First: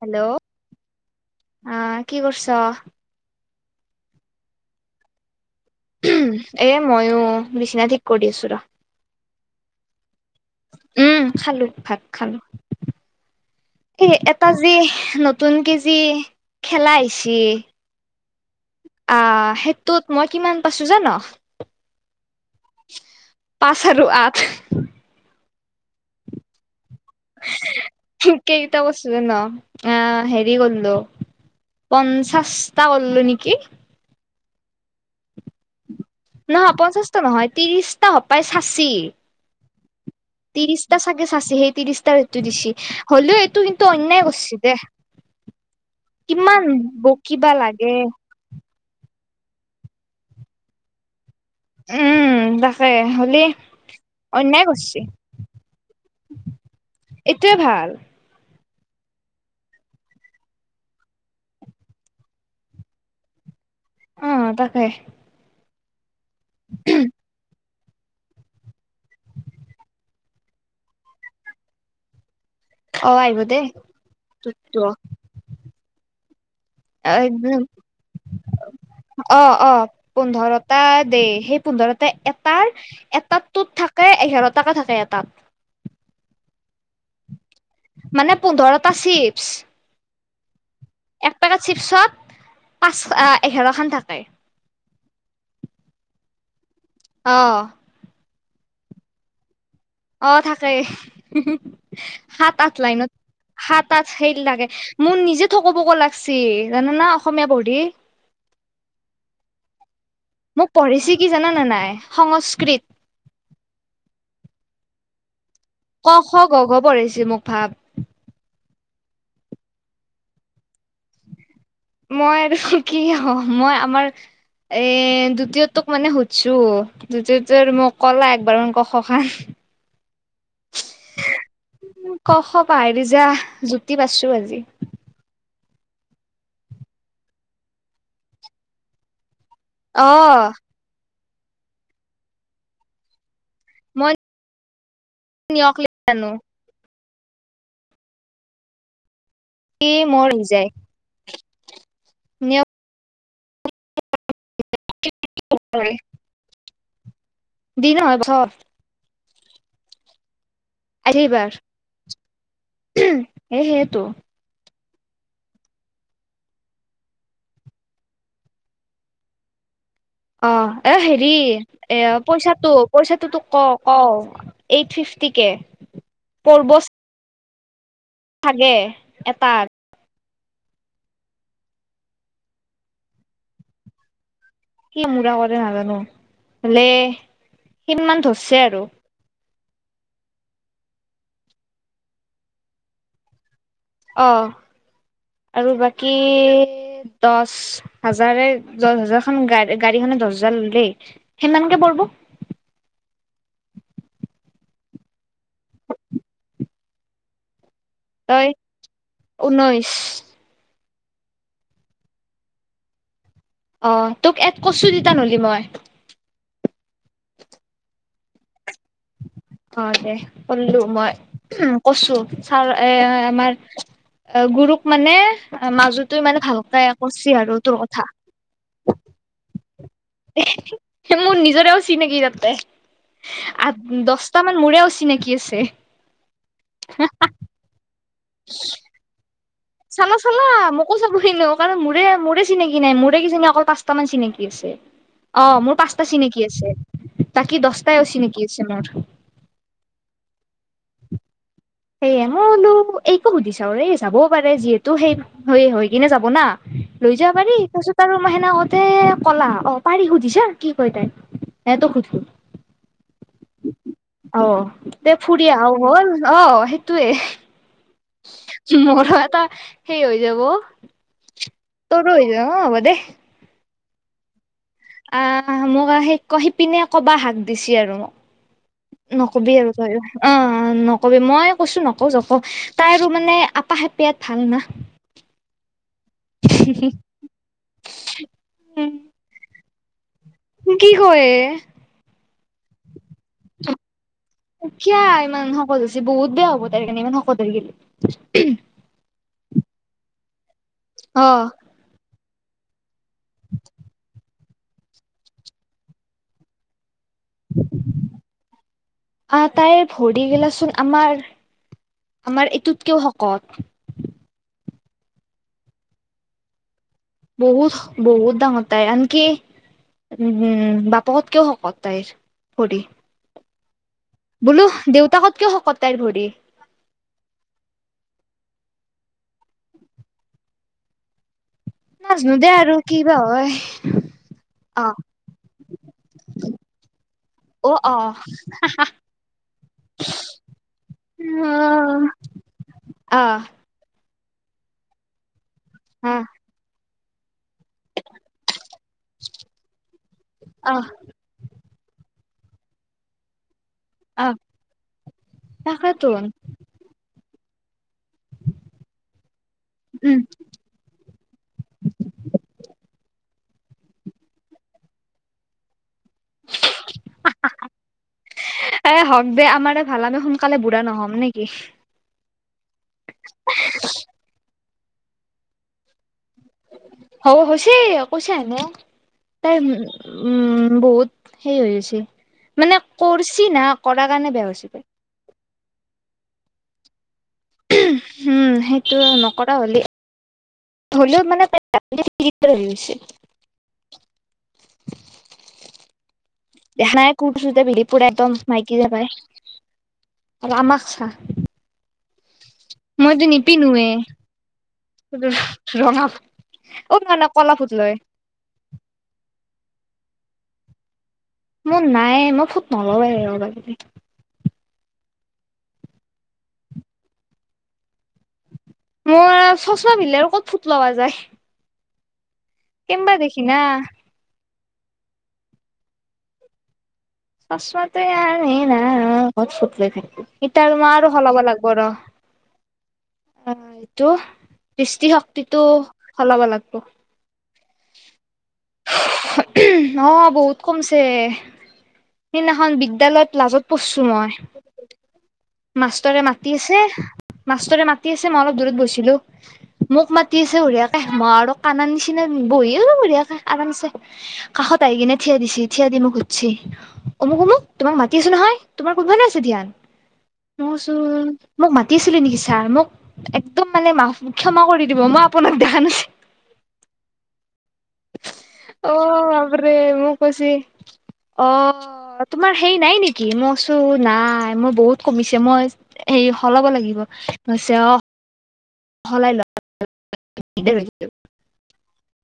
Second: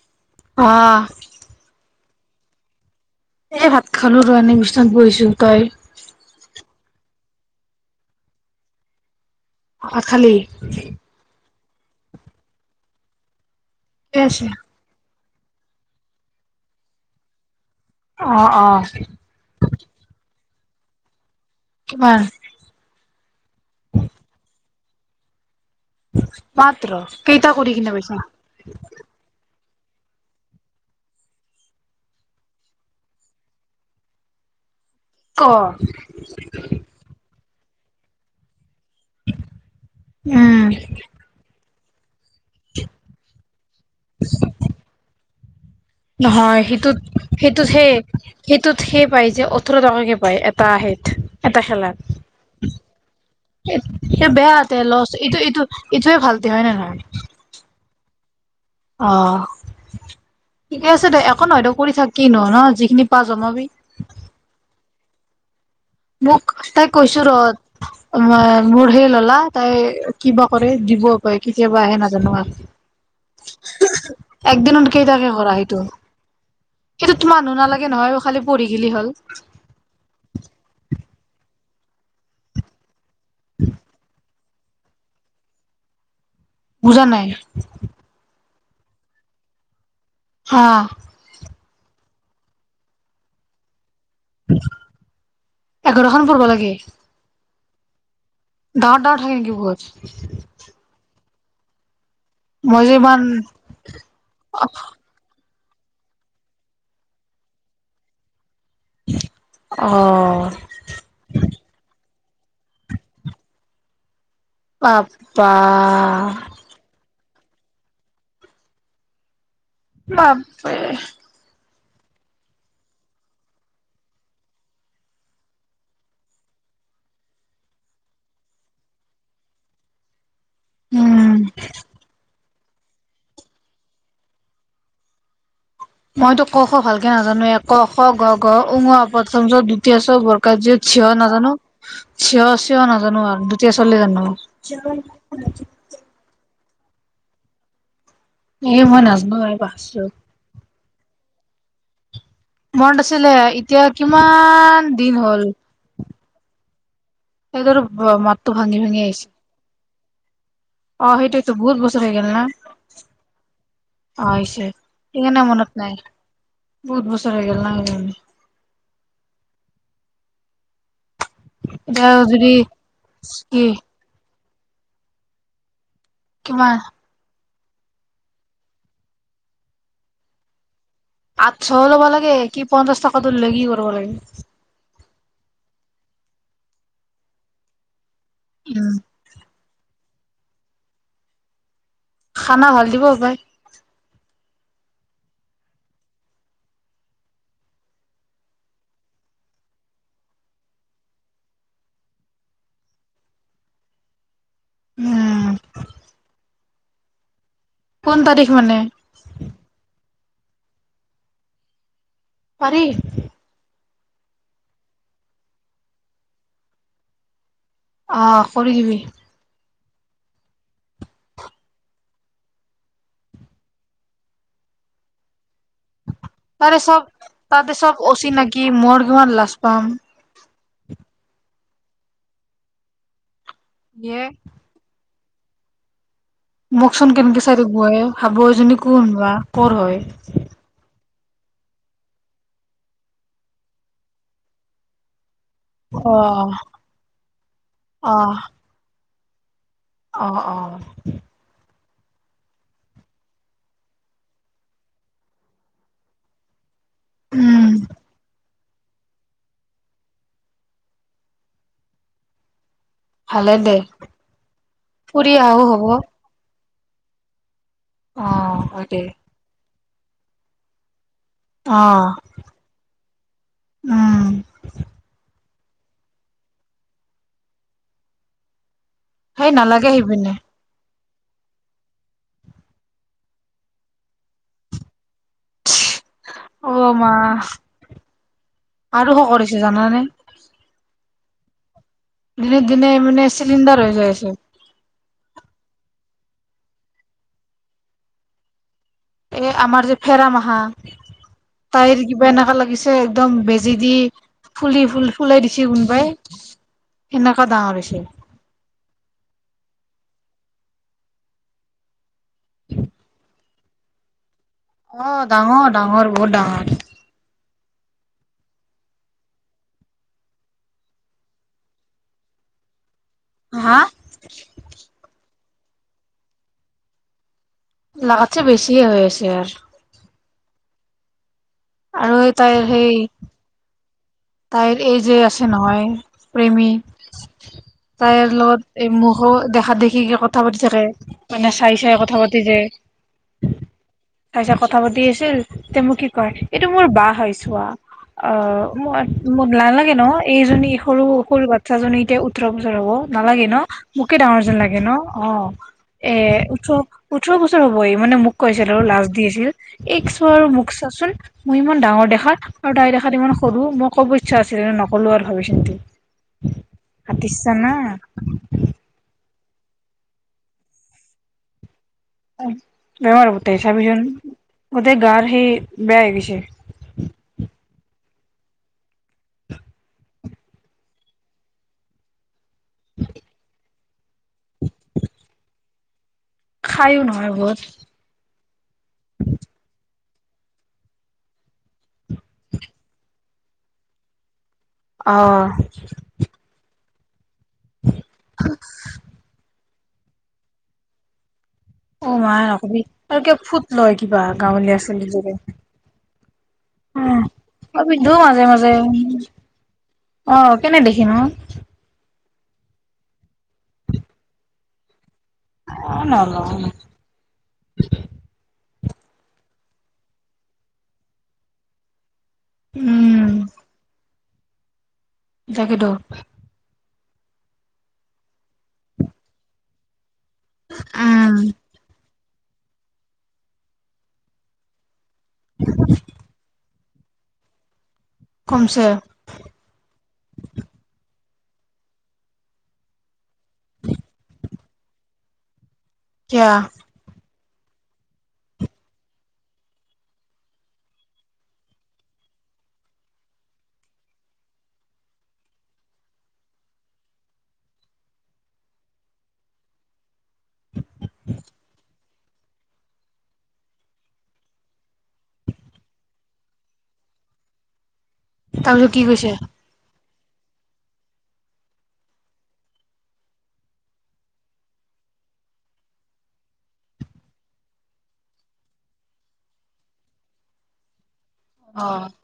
Hello আহ আহ কি কৰিছ। এ ভাত খালো ৰ এনে বিছনাত বহিছো তই। এ ময়ো বিচিনা ঠিক কৰি দি আছো ৰ। খালী। ভাগ খালো এ ঠিকে আছে এটা যি নতুন। নতুন কে যি খেলা আহিছে। অ অ অ সেইটোত মই কিমান পাইছো জান। কিমান। পাঁচ আৰু আঠ। মাত্ৰ কেইটা কৰি কিনে পাইছ আহ হেৰি কৰিলো পঞ্চাশটা কৰিলো নেকি। ক নহয় পঞ্চাশটা নহয় ত্ৰিশটা প্ৰায়। উম তিশটা চাগেসাইছে সী ত্ৰিছটাৰ টো দিছি হ'লেও এইটো কিন্তু অন্যায় কৰিছে দে। নহয় কিমান সেইটোত বকিবা সেইটোত সেই লাগে সেই। ত সেই পায় যে ওঠৰ টকাকে পায় এটা হেত এটা উম তাকে হলি। স বেয়াতে লচ ইটো ইটো ইটোৱে ভালতে হয় নে নহয়। এইটোয়ে ভাল আহ। ঠিকে আছে দে একো নহয় তো কৰি থাক কি ন ন যিখিনি পা যমাবি। [unintelligible] অ তাকে। মোক তাই কৈচ ৰ মোৰ হেই লল তাই কিবা কৰে দিবও পাৰে কেতিয়াবা আহে নাজানো। অ আহিব দেই তোৰতো একদিনত কেইটাকে কৰাৰা সেইটো। সেইটোতো মানুহ নালাগে নহয় খালি পঢ়ি গিলি হল। দেই সেই পোন্ধৰতে এটাৰ এটাত থাকে এঘাৰ তাকা থাকে এতাত। বুজা নাই। মানে পোন্ধৰটা চিপছ হা। এক পেকেট চিপছত পাঁচ এঘাৰ খান থাক। এঘাৰখন পব লাগে। অঁ। দহ টা থাকে বুত [unintelligible] হাত আঠ মই যে লাইনত ইমান হাত আঠ খেইল লাগে মোৰ নিজে থ ক'ব ক' লাগচি জান না অসমীয়া পঢ়ি। [inaudible] মোক পঢ়িছে কি জানানে নাই সংস্কৃত। অ। ক খ গ ঘ পঢ়াইছে মোক ভাব। বাপৰে। মই আৰু কি মই আমাৰ এ দ্বিতীয়টোক মানে সুধছো দ্বিতীয়তে আৰু মোক ক'লা একবাৰমান ক খ খ উম [inaudible] ক খ পাইৰি যা জুতি পাইছো আজি। মইতো ক খ ভালকে নাজানো ক খ ঘ ঘ উঙৰ ওপৰত- প্ৰথম চ দুতীয়া অ চ বৰ্গা ঝ ঝ ন। নাজানো চিয় চিঞ নাজানো আৰু দ্বিতীয় চলে জানো। [unintelligible] নো [unintelligible] এই মই নাজ কি মৰি যায়। নিয়ক মন আছিলে এতিয়া কিমান দিন হ'ল? স ধৰ দিন নহয় বছৰ মাত্ৰ ভাঙি ভাঙি আহিছে। অ আহিবাৰ সেইটাইতো বহুত বছৰ হৈ গল না এ সেইটো অইছে। [unintelligible] সেইকাৰণে মনত নাই বহুত বছৰ হৈ গল না। [inaudible] অ এ হেৰি এ এতিয়া যদি পইচাটো পইচাটো তোক কি ক ক। এইট ফিফটি কে কিমান প্ব [unintelligible] ভাগে এটাত আঠশ ল'ব লাগে কি পঞ্চাশ টকাটো [unintelligible] কি কৰিব লাগে কি মূৰা কৰে নাজানো, হলে সমান ধৰিছে আৰু। উম খানা ভাল দিব হপায়? অ। আৰু বাকী দহ হাজাৰে দহ হাজাৰ খ গা় গাড়ীখন দহ হজাৰ দেই সিমানকে পঢব উম। কোন তাৰিখ ই মানে ঊনৈছ। [unintelligible] পাৰি। অ তোক এট কচু তা নলি মই [unintelligible] অ কৰি দিবি অ দে কলো মই কছো ছাৰ এ আমাৰ অ গুৰুক মানে মাজোতো মানে তাৰে ভালকে চব কৈছি আৰু তাতে তোৰ চব কথা অচিনাকি মোৰ কিমান লাজ পাম মোৰ নিজৰেও অচিনাকি তাতে আ ইয়ে দহটা মান মোৰেও অচিনাকি শিকিছে মোকচোন কেনেকে চাইথাকব এ [unintelligible] এজনী কোনো বা কৰ হয়। চালো চালোআও [unintelligible] কাৰণ মোৰে মোৰে চিনাকি নাই মোৰে কি চিনি অকল পাঁচটা মান চিনাকি আছে অ মোৰ পাঁচটা চিনাকি অ', আছে বাকী দহটাই অ'। চিনাকি আছে মোৰ [unintelligible] অ অ সেয়ে মই বোলো এইটো সুধিছা এই যাবও পাৰে যিহেতু সেই হৈয়ে হৈ কিনে যাব না লৈ যাব পাৰি উম, তাৰপিছত আৰু মাহেনা কলা অ পাৰি সুধিছা কি কয় তাই এহ তোক সুধিলো ভালে দে অ দে ফুৰি আহাও হ'ব। হ'ল অ সেইটোয়ে অ', হয় দে মোৰো এটা সেই হৈ যাব অ', তৰ হৈ য অব দে উম আহ মোকেই শিপিনে কবা শাক দিছে আৰু মোক সেই নকবি আৰু নালাগে তই সিপিনে। অ কবি মই কৈছো নক ওঁ নকওঁ তাৰ মানে আপাসেপেয়াত ভাল না। অ মা, আৰু শকত হৈছে। জানানে কি ক ই এ দিনে দিনে মানে চিলিণ্ডাৰ হৈ যায় আছে কিয়া ইমান শকত হৈচি বহুত বেয়া হ'ব তাইৰ কাৰণে ইমান শকত হলি এ আমাৰ যে ফেৰা মাখা অ তাইৰ কিবা এনেকা লাগিছে একদম বেজে দি ফুলি ফুলি ফুলে দিচি কোনোবাই এনেকা ডাঙৰ হৈছে। আ তাইৰ ভৰি গেলাচোন আমাৰ আমাৰ এইটোতকেও শকত আহ ডাঙৰ -ডাঙৰ বহুত ডাঙৰ বহুত- বহুত ডাঙৰ তায় আনকি উ উম বাপেকেও শকত তাইৰ ভৰি হা বোলো দেউতাকত কেয় শকত তাইৰ ভৰি লাগাছে বেছি হৈ আছে আৰ আৰু এই নাজনো দে তাইৰ আৰু সেই কি বা হয়। তাইৰ অ এই যে আছে নহয় প্ৰেমী। অ অ তাইৰ লগত এই মুখো দেখাত দেখি কথা পাতি থাকে মানে চাই- চাই কথা পাতি যে। অ তাই পিছত কথা পাতি আছিল তে মোক কি অ কয় এইটো মোৰ বা হৈ চোৱা আহ নালাগে ন এইজনী অ সৰু সৰু বাচ্ছা জনি এতিয়া ওঠৰ বছৰ হব নালাগে ন। মোকে অ', ডাঙৰ যেন লাগে ন অ এ তাকেতোন ওঠৰ -ওঠৰ বছৰ হব এই মানে মোক কৈছিল আৰু লাজ দি আছিল এই উম চোৱা আৰু মোক চাচোন মই ইমান ডাঙৰ দেখা আৰু তাইৰ দেখাত ইমান কৰো মই ক'ব ইচ্ছা আছিলে নক'লো আৰু ভাবি চিন্তি। হাতীৰ ছানা বেয়া আমাৰ ভাল আমি সোনকালে বুঢ়া নহম নেকি। বেমাৰ হব টাইৰ চাবিছোন গোটেই গাৰ সেই বেয়া হৈ গেইছি হ হৈছে কৈছে আকো [unintelligible] তাই উম বহুত সেই হৈ আছে মানে কৰছি না [unintelligible] [unintelligible] কৰা কাৰণে বেয়া হৈ হৈছে পায় [unintelligible] [unintelligible] খাইয়ো নহয় [unintelligible] [unintelligible] উম সেইটো নকৰা হ'লে হ'লেও মানে বে [unintelligible] ছে [unintelligible] আহ [unintelligible] [unintelligible] দেঊ নাই কোঠ চধা বিৰিপু এটো মাইতি যে পাই [unintelligible] ৰামা খ্যা [unintelligible] অ মায়ে নকবি আৰু কিবা ফুট লয় কিবা গাঁৱলীয়া ছোৱালীৰ দৰে ৰঙা অ নহয় নহয় কলা ফুট উম লয় পিন্ধো মাজে মাজে অ কেনে দেখি ন মোৰ নাই মই ফুট নল‌ওঁৱে ৰ বাগ [unintelligible] অ নল‌ওঁ [unintelligible] মোৰ চচমা পিন্ধিলে আৰু ক'ত ফুট লগা যায় [unintelligible] কেম্বা উম দেখি না। তাকেটো চচমাটো ইয়াৰ নে না ফুট লৈ থাকিবি এতিয়া মই আৰু উম সলাব লাগিব ৰ অ এইটো দৃষ্টি শক্তিটো সলাব লাগিব কমছে অ বহুত কমিছে সিনাখন বিদ্যালয়ত লাজত পৰছো মই মাষ্টৰে কিয়া মাতি আছে মাষ্টৰে মাতি আছে মই অলপ দূৰত বৈছিলো মোক মাতি আছে বঢ়িয়াকে মই আৰু কানা নিচিনা বহি আছো বঢ়িয়াকে আৰামছে, কাষত আহি কিনে থিয়া দিছে থিয়া দি মোক সুধচি [unintelligible] তোমাক মাতি আছো নহয় তোমাৰ ক'ত ভালে আছে ধ্যান [unintelligible] [unintelligible] মই চোন মোক মাতিছিলি নেকি ছাৰ মোক একদম মানে মাফ ক্ষমা কৰি দিব মই [unintelligible] আপোনাক দেখা নাছি [unintelligible] তাৰপিছত অ কি কৈছে আবৰে মোৰ কচি [unintelligible] অ তোমাৰ হেৰি নাই নেকি মইচো নাই মই বহুত কমিছে মই [unintelligible] এই সলাব লাগিব [unintelligible] অ [unintelligible] সলাই লোৱা [unintelligible] অঁ [unintelligible]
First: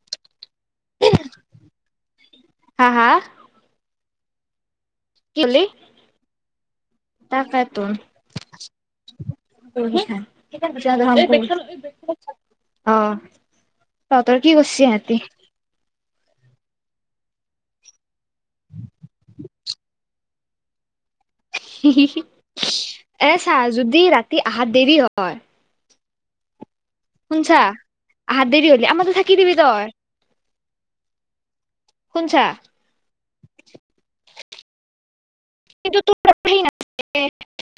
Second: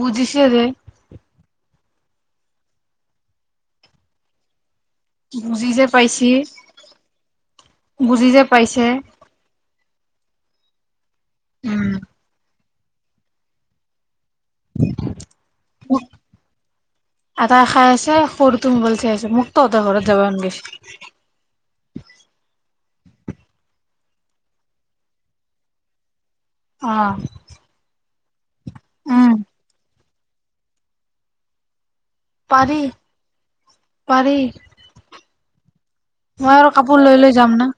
বুজিছে যে [unintelligible] হা-হা [unintelligible] বুজি যে পাইছে [unintelligible] তাকেইটো [unintelligible] বুজি যে উম [unintelligible] [inaudible] আহ তহঁতৰ কি কৰিছে সিহঁতি [unintelligible] মোক এটা খাই আছে সৰুটো মোবাইল চাই আছে মোক তহঁতৰ ঘৰত যাবা মন গৈছে [unintelligible] হি হি হি এ ছাৰ যদি ৰাতি আহা দেৰি হয় [unintelligible] আহ [unintelligible] [unintelligible] আহা দেৰি হ'লি আমাৰ ঘৰতে থাকি দিবি তই [unintelligible] শুনছা পাৰি পাৰি [unintelligible] কিন্তু [unintelligible] মই আৰু কাপোৰ নাছে লৈ-লৈ যাম না [unintelligible]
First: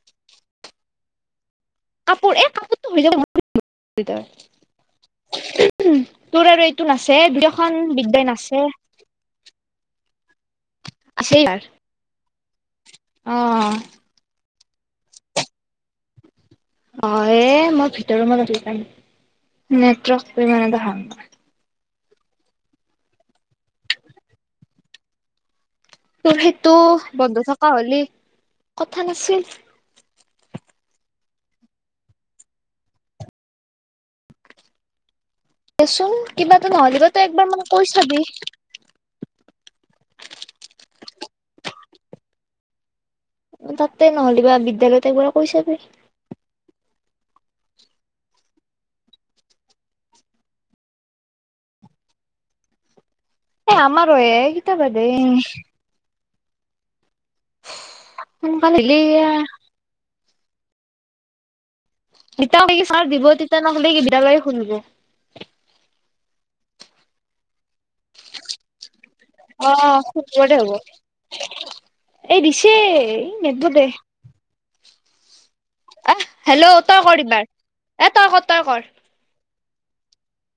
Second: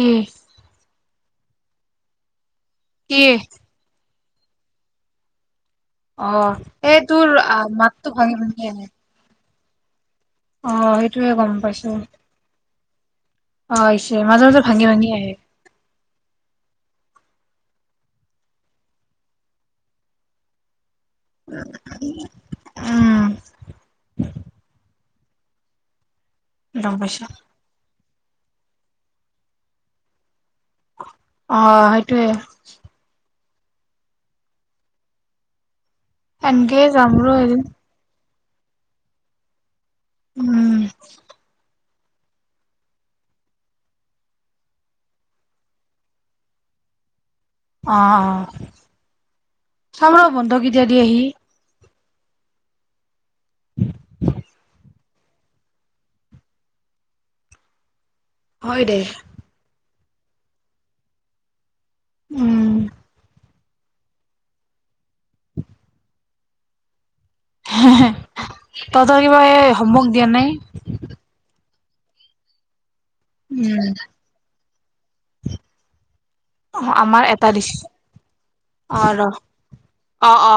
উম [unintelligible] [unintelligible] কাপোৰ এ কাপোৰটো হৈ যাব [unintelligible] কি [unintelligible] উম তোৰ অ' আৰু এইটো এই নাচ তোৰ আহ দুখন মাতটো বিদ্যাই ভাঙি ভাঙি নাছে আহে। [unintelligible] [unintelligible] অ সেইটোৱেই আছেই গম আৰ পাইছোঁ [unintelligible] [unintelligible] অ আহিছে মাজে-মাজে ভাঙি-ভাঙি আহে [unintelligible] [unintelligible] হয় মই ভিতৰ ৰুমত আ যাম নেটৱৰ্কটো ইমান এটা ভাল নাপায় [unintelligible] উম তোৰ সেইটো গম পাইছো। বন্ধ থকা হলে কথা নাছিল। অ সেইটোৱে দেচোন কিবা এটো এনেকেই নহ'লে যাম তই ৰ একবাৰ এদিন। মানে কৈ চাবি উম তাতে নহ'লে বা বিদ্যালয়তো কৰি ছাবি অ অ চাম ৰ বন্ধ কেতিয়া দি আহি এ আমাৰ এ কিটা বাধে নম হয় মানল দে, [unintelligible] উম, তেতিয়া চ দিব তেতিয়া নহ'লে কি বি লাগে শুনিব উ [unintelligible] তইতৰ কিবা অ হমৱৰ্ক দিয়া শুকুৰবাৰে হ'ব নাই এই দিছে নিদিব দে আহ হেল্ল' অ তই কৰ আমাৰ এইবাৰ এটা দৃশ্য এ তই কৰ তই কৰ আৰু অ অ